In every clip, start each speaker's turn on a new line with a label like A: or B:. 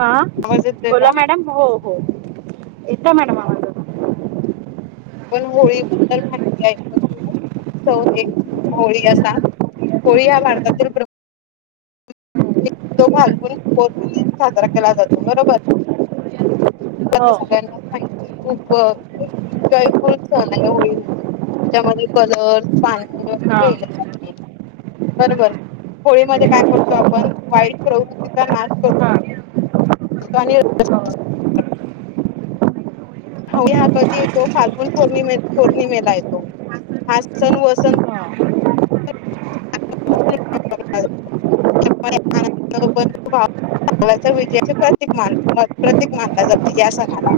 A: हा
B: आवाज येतोय का?
A: बोला
B: आपण
A: मॅडम हो हो येत आहे मॅडम आवाज आ
B: पण होळी बद्दल माहिती आहे का? [unintelligible] एक होळी असा होळी हा भारतातील प्रमुख तो फाल्गुन पोणीमेला साजरा केला जातो बरोबर.
A: हो
B: आता सगळ्यांनाच माहितीय खूप एन्जॉय खूप नाही होई म्हे त्याच्यामध्ये कलर पा
A: हां
B: बरोबर होळीमध्ये काय करतो आपण वाईट प्रवृतीचा नाश कर
A: हां हां हां
B: [unintelligible] हो हा कधी येतो फाल्गुन पौर्णिमेला येतो, हा सण वसंत. त्या आगीला विजयाचे प्रतीक मानल जाते प्रतिक मानला जातं, या सणाला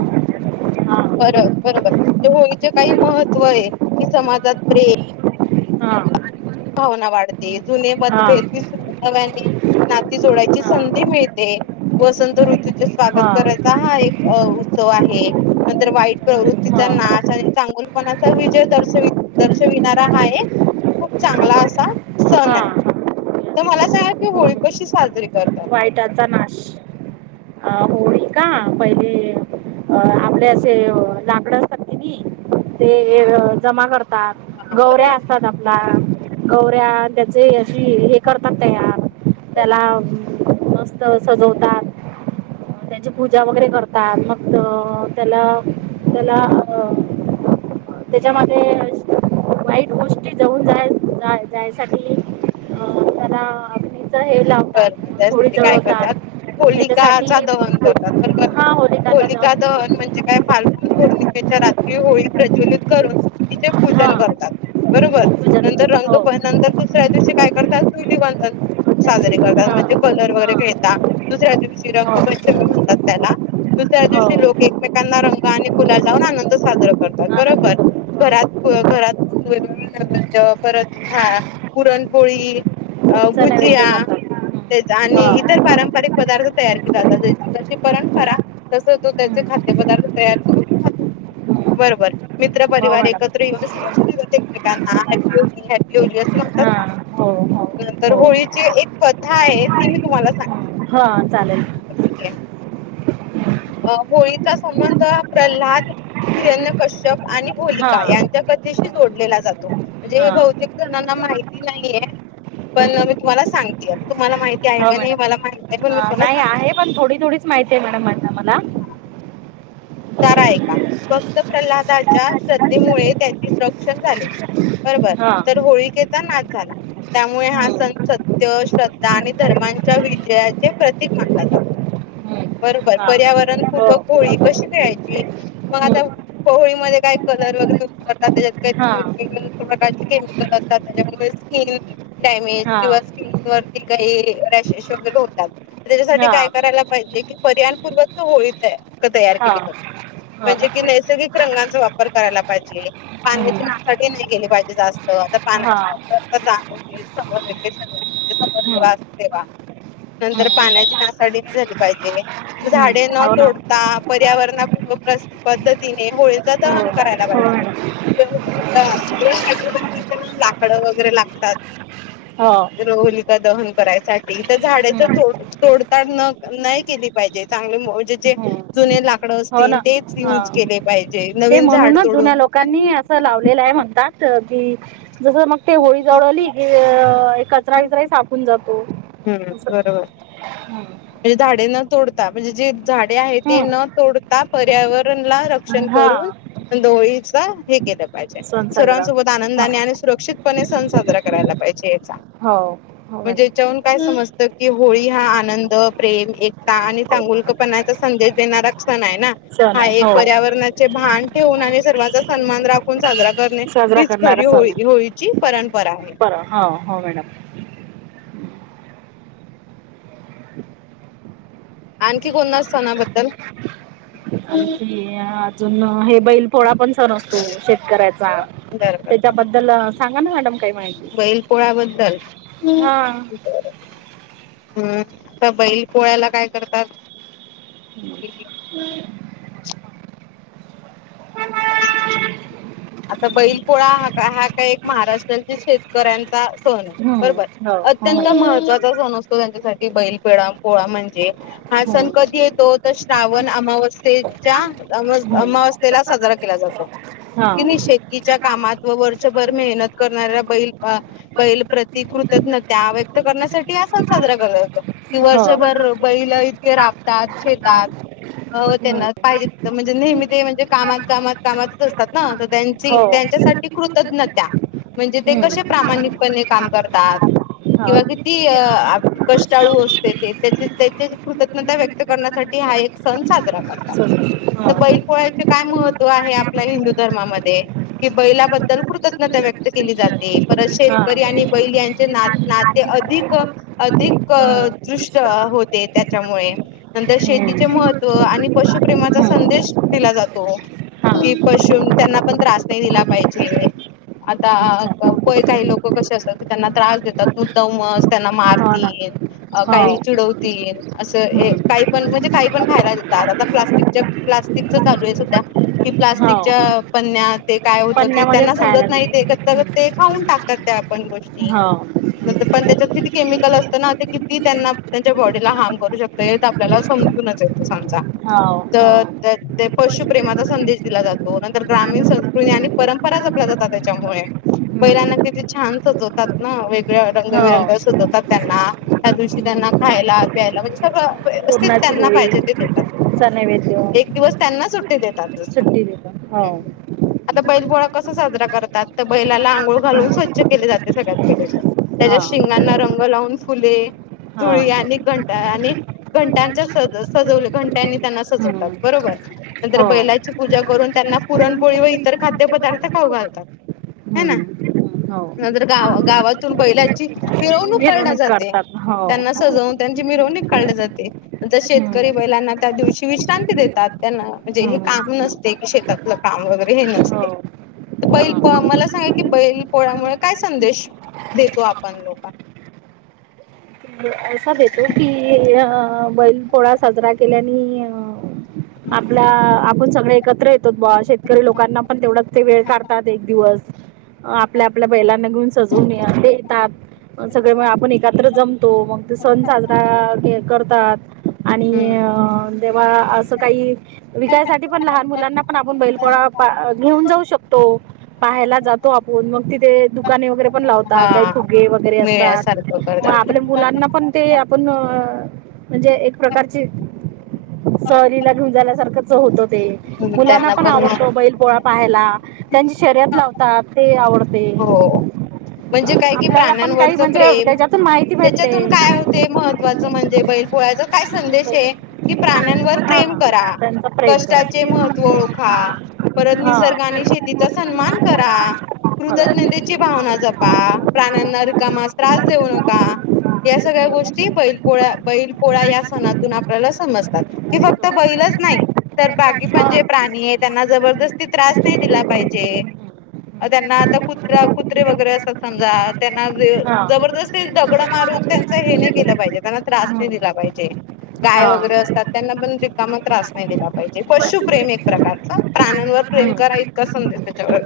A: हां
B: बरोबर होळीचे काही महत्त्व आहे कि समाजात
A: हां
B: भावना वाढते जुने
A: हां
B: मतभेद विसरून नव्यानी नाती जोडायची संधी मिळते वसंत ऋतूचे स्वागत करायचा हा एक उत्सव आहे नंतर वाईट प्रवृत्तीचा
A: हां
B: नाश आणि चांगुलपणाचा विजय दर्श दर्शविणारा हा एक खूप चांगला असा
A: हां
B: सण आहे
A: हां
B: तर मला सांगल की होळी कशी साजरी? करतात
A: वाईटाचा नाश अ होळी का? पहिले अ आपले असे लाकड असतात कि नाही म [unintelligible] जमा करत
B: हा बरोबर
A: गवऱ्या असतात आपला गवऱ्या त्याचे अशी हे करतात तयार त्याला मस्त सजवतात त्याची पूजा वगैरे करतात मग त्याला त्याला त्याच्यामध्ये वाईट गोष्टी जळून जाण्यासाठी आपण हा होळीचा अग्नी पेटवतो हे लागतात
B: बरं बर त्यासाठी काय करतात होलिका दहन करतात पण
A: हा होलिकाचा
B: होलिका दहन म्हणजे काय? पौर्णिमेच्या रात्री होळी प्रज्वलित करून तिचे
A: हा
B: पूजन करतात बरोबर
A: पूजन
B: नंतर
A: हो
B: दुसऱ्या
A: हा
B: दिवशी काय करतात धुलीवंदन साजरे करतात म्हणजे रंग वगैरे खेळताात दुसऱ्या दिवशी रंगपंचमी म्हणतात, त्याला दुसऱ्या
A: हा हो
B: दिवशी
A: हो
B: लोक एकमेकांना रंग आणि गुलाल लावून आनंद साजरा करतात
A: आनंद
B: बरोबर घरात -घरात, नैवेद्य करतातं
A: हो
B: पुरणपोळी,
A: चा नैवेद्य
B: भुजिया
A: करतात
B: आणि इतर
A: हा.
B: पारंपरिक पदार्थ तयार केले जातात जशी ज्याची परंपरा तस तो त्याचे खाद्य पदार्थ तयार करून खातो. बरोबर, मित्र
A: हो
B: परिवार
A: मॅडम.
B: एकत्र येऊन एकमेकांना हॅपहोली हैप्पी होली अस म्हणतात,
A: हा हो हो
B: ना नंतर
A: हो.
B: होळीची एक काय ती मी तुम्हाला सांगते
A: हा चालेल
B: ठीक आहे. होळीचा संबंध प्रल्हाद हिरण्य कश्यप यांच्या शी
A: हा.
B: आहे आणि होलिका जोडलेला जातो म्हणजे बहुतेक जणांना माहिती नाहीये, पण मी तुम्हाला सांगते तुम्हाला माहिती आहे
A: हो
B: का नाही
A: मॅडम
B: मला माहित नाही पण मी तुम्हाला
A: नाही
B: सांगते.
A: आहे पण थोडी थोडीच माहिती आहे मॅडम मला
B: एक तारा आहे, भक्त प्रल्हादाच्या श्रद्धेमुळे त्याचे रक्षण झाले बरोबर तर, होलिकेचा नाश झाला त्यामुळे हा सण सत्य, श्रद्धा, आणि धर्मांच्या विजयाचे प्रतीक मानला जातो बरोबर पर्यावरणपूर्वक होळी कशी साजरी करावी मग आता होळीमध्ये काही रंग पण वापरतात त्या रंगांमध्ये रासायनिक पदार्थांचा वापर केला नाही पाहिजे प्रकारचे केमिकल असतात त्याच्यामुळे स्किन डॅमेज किंवा स्कन वरती एलर्जी येऊ शकते काही रेश वगैरे होतात त्याच्यासाठी काय करायला पाहिजे की पर्यानपूर्वक होळी तयार केली
A: हा
B: म्हणजे कि नैसर्गिक रंगाचा वापर करायला पाहिजे पाण्याची नासा नाही केली पाहिजे जास्त आता पाण्याची कमतरता जाणव समोरेश म्हणजे समोर जेव्हा तेव्हा
A: हो
B: नंतर
A: ना
B: पाण्या डीली पाहिजे झाडे न
A: हो
B: तोडता वरूर् पद्धतीने होळीचा दहन करायला
A: हो
B: पाहिजे
A: मॅडम
B: लाकडं वगैरे लागतात
A: हो
B: रोहली काा दहन तर झाड तोडताड नाही केली पाहिजे चांगले म्हणजे जे
A: हम्म.
B: जु ला
A: हो ना हा ते
B: नवीन झाड
A: म्हणूनच
B: तोडून
A: जुन्या लोकांनी असं लावलेलं आहे म्हणतात की जस मग ते होळी जवळ आली की कचरा विचरा सापून जातो
B: हम्म बरोबर त म्हणजे जे. झाडे आहे ती
A: हम्म.
B: न तोडता. पर्यावरण ला.
A: हां
B: करून दोळी. सा ह हेग आहे.
A: सण साजरा
B: सर्वांसोबत आनंदाने आणि सुरक्षित सण साजरा करायला पाहिजे याचा
A: हो हो
B: म्हणजे याच्याहून काय समजत कि होळी हा आनंद प्रेम एकता आणि
A: मॅडम
B: चांगुलकपणाचा संदेश देणारा सण आहे ना
A: सण
B: हा
A: आहे
B: एक
A: हो
B: पर्यावरणाचे भान ठेवून आणि सर्वचा सन्मान राखून.
A: साजरा
B: हीच
A: करणारा
B: खरी हो होळीची. परंपरा आहे.
A: सण बरं हो हो मॅडम.
B: आणखी कोणत्या सणाबद्दल?
A: आणखी आ. अजून हे बैल पोळा पण सण असतो शेतकऱ्याचा
B: बरोबर
A: त्याच्याबद्दल सांगा ना मॅडम काही माहिती
B: बैल पोळ्याबद्दल
A: हा.
B: तात.
A: [unintelligible]
B: आता बैल पोळा हा हा काय एक महाराष्ट्राच्या शेतकऱ्यांचा सण आहे
A: हम्म
B: बरोबर
A: हो हो. हम्म
B: अत्यंत
A: हा.
B: महत्त्वाचा सण असतो त्यांच्यासाठी बैल पेडा पोळा म्हणजे. ते हा सण कधी येतो तर श्रावण अमावस्थेच्या
A: हो
B: अमावस्थेला साजरा. कि नाही शेतीच्या कामात व वर्षभर मेहनत करणाऱ्या बैल बैल
A: हम्म
B: प्रतिकृतज्ञ त्या व्यक्त करण्यासाठी ह सण साजरा केला जातो की वर्षभर बैल. राबतात शेतात त्यांना पाहिजेत म्हणजे नेहमी ते म्हणजे कामात कामात. कामातच असतात ना तर त्यां
A: हो.
B: त्यांच्यासाठी कृतज्ञ त्या म्हणजे ते कसे प्रामाणिकपणे काम करतात किंवा
A: हा.
B: किती कष्टाळू असते ते त्या त्याचे कृ व्यक्त करण्यासाठी हा एक सण साजरा करत तर
A: हो.
B: बैल पोळ्याचे काय महत्व. ो आहे आपल्या हिंदू धर्मामध्ये कि बैलाबद्ल. लकृतज्ञता व्यक्त केली जाते. परत शेतकरी आणि
A: हा.
B: बैल यांचे
A: हो
B: ना नाते अधिक अधिक दृष्ट होते त्याच्यामुळे नंतर शेतीचे महत्त्व आणि. पशुप्रेमाचा संदेश दिला जातो. कि पशु त्यांना पण त्रास नाही दिला पाहिजे आता कोय काही लोक कसे असतात तर त्यांना त्रास देतात. द्म त्यांना
A: ना
B: मारतिला
A: हो
B: काही चिडवतील असं काही पण म्हणजे काही पण खायला देतात आता प्लास्टिक प् च चालू आहे सध्या. कि
A: हो
B: प्लास्टिकच्या बरन्या ते काय होतं कि त्यांना
A: पन्न्यामध्येच खायला
B: समजत नाही ते करता ते खाऊन टाकतात त्या आपण गोष्टी
A: हो
B: नर पण त्याच्यात किती केमिकल असतं ना ते किती त्यांना त्यांच्या बॉडीला हार्म करू शकतो हे तर आपल्याला समजूनच येतं समज.
A: हो
B: तर ते पशुप्रेमात संदेश दिला जातो नंतर ग्रामीण संस्कृती आणि परंपरा जपल्या जातात त्या पलाना क छान सजवतात ना
A: हो
B: रंगविरंग अस होतात त्यांना त्याृ त्यांना खायला प्यायला म्हणज व्यवस्थित
A: पुरणाची
B: त्यांना
A: पोळी
B: पाहिजे ते देतात
A: चा
B: एक दिवस त्यांना सुट्टी देतात जसं.
A: ट्टी
B: आता बैलपोळा कसा साजरा करतात बैला आंोळ घालून स्वच्छ केले जात ते सगळात काश त्याच्या
A: हा
B: शिंगांना रंग लावून फुले
A: हा
B: जुळी आणि घंटा आणि घंटांच्या सज सजवले घंट्यानी त्याना सजवतात
A: हम्म.
B: बरोबर इकडं
A: हो
B: बैल आहेत पूजा करून त्यांना पुरणपोळी व इतर खाद्यपदार्थ खाऊ घालतात हे ना
A: होम् हो
B: नंतर गाव गावातून बैलाची मिरवणूक काढली जाते
A: काढतात हो
B: त्यांना सजवून त्यांची मिरवणूक
A: हम्म.
B: काढली जाते नंतर शेतकरी बैलांना त्या दिवशी विश्रांती देतात पण त्यांना जे हे
A: हम्म.
B: काम नसते की शेतातलं काम वगैरे हे
A: हो
B: नसते पै मला सांगा कि बैल पोळ्यामुळे काय संदेश
A: हा.
B: देतो आपण लोकांना.
A: असा देतो की बैल पोळा साजरा केल्याने आपला आपण सगळे एकत्र येतो बा शेतकरी लोकांना पण तेवढाच ते वेळ काढतात एक दिवस आपल्या आपल्या बैलांना घेऊन सजवून देतात सगळे आपण एकत्र जम मग तो सण साजरा करतात.
B: हम्म
A: आणि तेव्हा असं काही विकायसाठी पण लहान मुलांना पण आपण बैल पोळा घेऊन जाऊ शकतो. पाहायला जातो आपण मग तिथे दुकाने वगैरे पण लावतात काही
B: हा
A: फुगे वगैरे असतात
B: मिळण्यासारखं
A: मग
B: करतात.
A: मुलांना पण ते आपण म्हणजे एक प्रकारची स्वारी ला घेऊन जा जाण्यासारख होत. मुलांना पण आवडतो बैल पोळा. पाहायला त्यांची शर्यत लावतात ते आवडत.
B: हो. म्हणजे काय कि
A: आपल्याला पण काही
B: प्राण्यांवरच
A: म्हणजे
B: प्रेम
A: त्याच्यातून माहिती भेटते
B: त्याच्यातून काय होते महत्त्वाचं म्हणजे बैल पोळ्याचा काय संदेश आहे की प्राण्यांवर
A: हा
B: प्रेम करा.
A: त्यांचा प्रेम
B: कष्टाचे महत्व ओळखा परत निसर्गाने शेतीचा सन्मान करा. कृतज्ञतेची भावना जपा प्राण्यांना रिकामा त्रास देऊ नका. का या सगळ्या गोष्टी बैल पोळ्या बैल पोळा या सणातून आपल्याला समजतात कि
A: हो
B: फक्त बैलच
A: हां हां
B: नाही तर बाकी पण जे
A: हां
B: प्राणी आहे त्यांना जबरदस्ती त्रास नाही दिला पाहिजे. त्यांना आता कुत्रा कुत्रे वगैरे अस त्यांना जबरदस्ती मारून त्यांच हे नाही केलं पाहिजे त्यांना त्रास नाही
A: दे
B: दिला पाहिजे. गाय वगैरे असतात त्यांना पण रीकामा त्रास नाही दिला पाहिजे. पशु प्रेम एक प्रकारचा प्राण्यांवर प्रेम करा इतका संदेश त्याच्यावर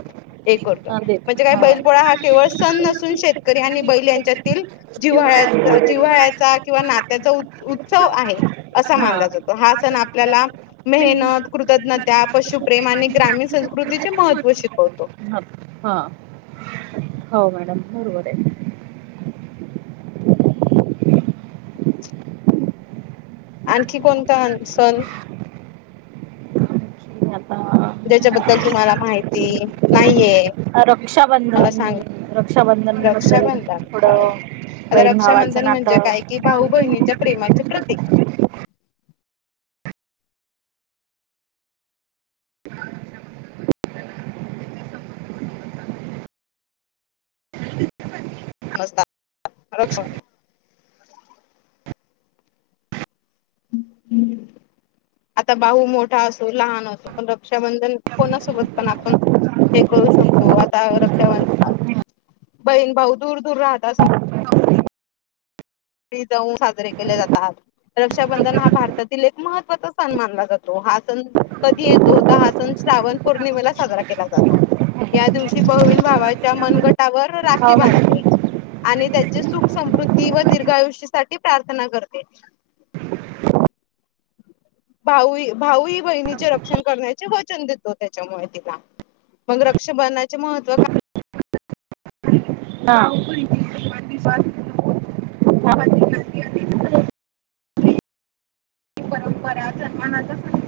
B: हे करतो म्हणजे काय बैल पोळा हा केवळ नसून शेतकरी आणि बैल यांच्यातील जिव्हाळ्याचा जिव्हाळ्याचा किंवा नात्याचा उत्सव आहे असा
A: हां हां
B: मानला जातो. हा सण आपल्याला मेहनत कृतज्ञता पशुप्रेम आणि ग्रामीण संस्कृतीचे महत्त्व शिकवतो.
A: हां हो मॅडम बरोबर आहे.
B: आणखी कोणता सण?
A: आणखी आता
B: ज्याच्याबद्दल तुम्हाला माहिती नाहीये मला
A: रक्षाबंधन
B: सांग
A: रक्षाबंधनबद्दल
B: रक्षाबंधन
A: थोडं
B: आता
A: बहीण भावाचं
B: रक्षाबंधन म्हणजे
A: नातं.
B: काय कि भाऊ बहिणीच्या प्रेमाचे प्रतीक रक्षण आता भाऊ मोठा असो लहान असो पण रक्षाबंधन कोणासोबत पण आपण हे करू शकतो आता रक्षाबंधन बहीण भाऊ दूर दूर राहत जाऊन साजरे केले जातात रक्षाबंधन हा भारतातील एक महत्त्वाचा सण मानला जातो हा सण कधी येतो तर हा सण श्रावण पौर्णिमेला साजरा केला जातो. या दिवशी बहवीन भावाच्या मनगट वर
A: हो
B: राखी
A: मॅडम
B: बांधते आणि त्याची सुख समृद्धी दिव दिर गायुष साठी प्रार्थना करते भाऊ भाऊ ह बहिणीचे रक्षण करण्याचे वचन देतो त्याच्यामुळे तिला मग रक्षा बंधनाचे महत्त्व
A: हा ह परंपरा सन्मानाचा स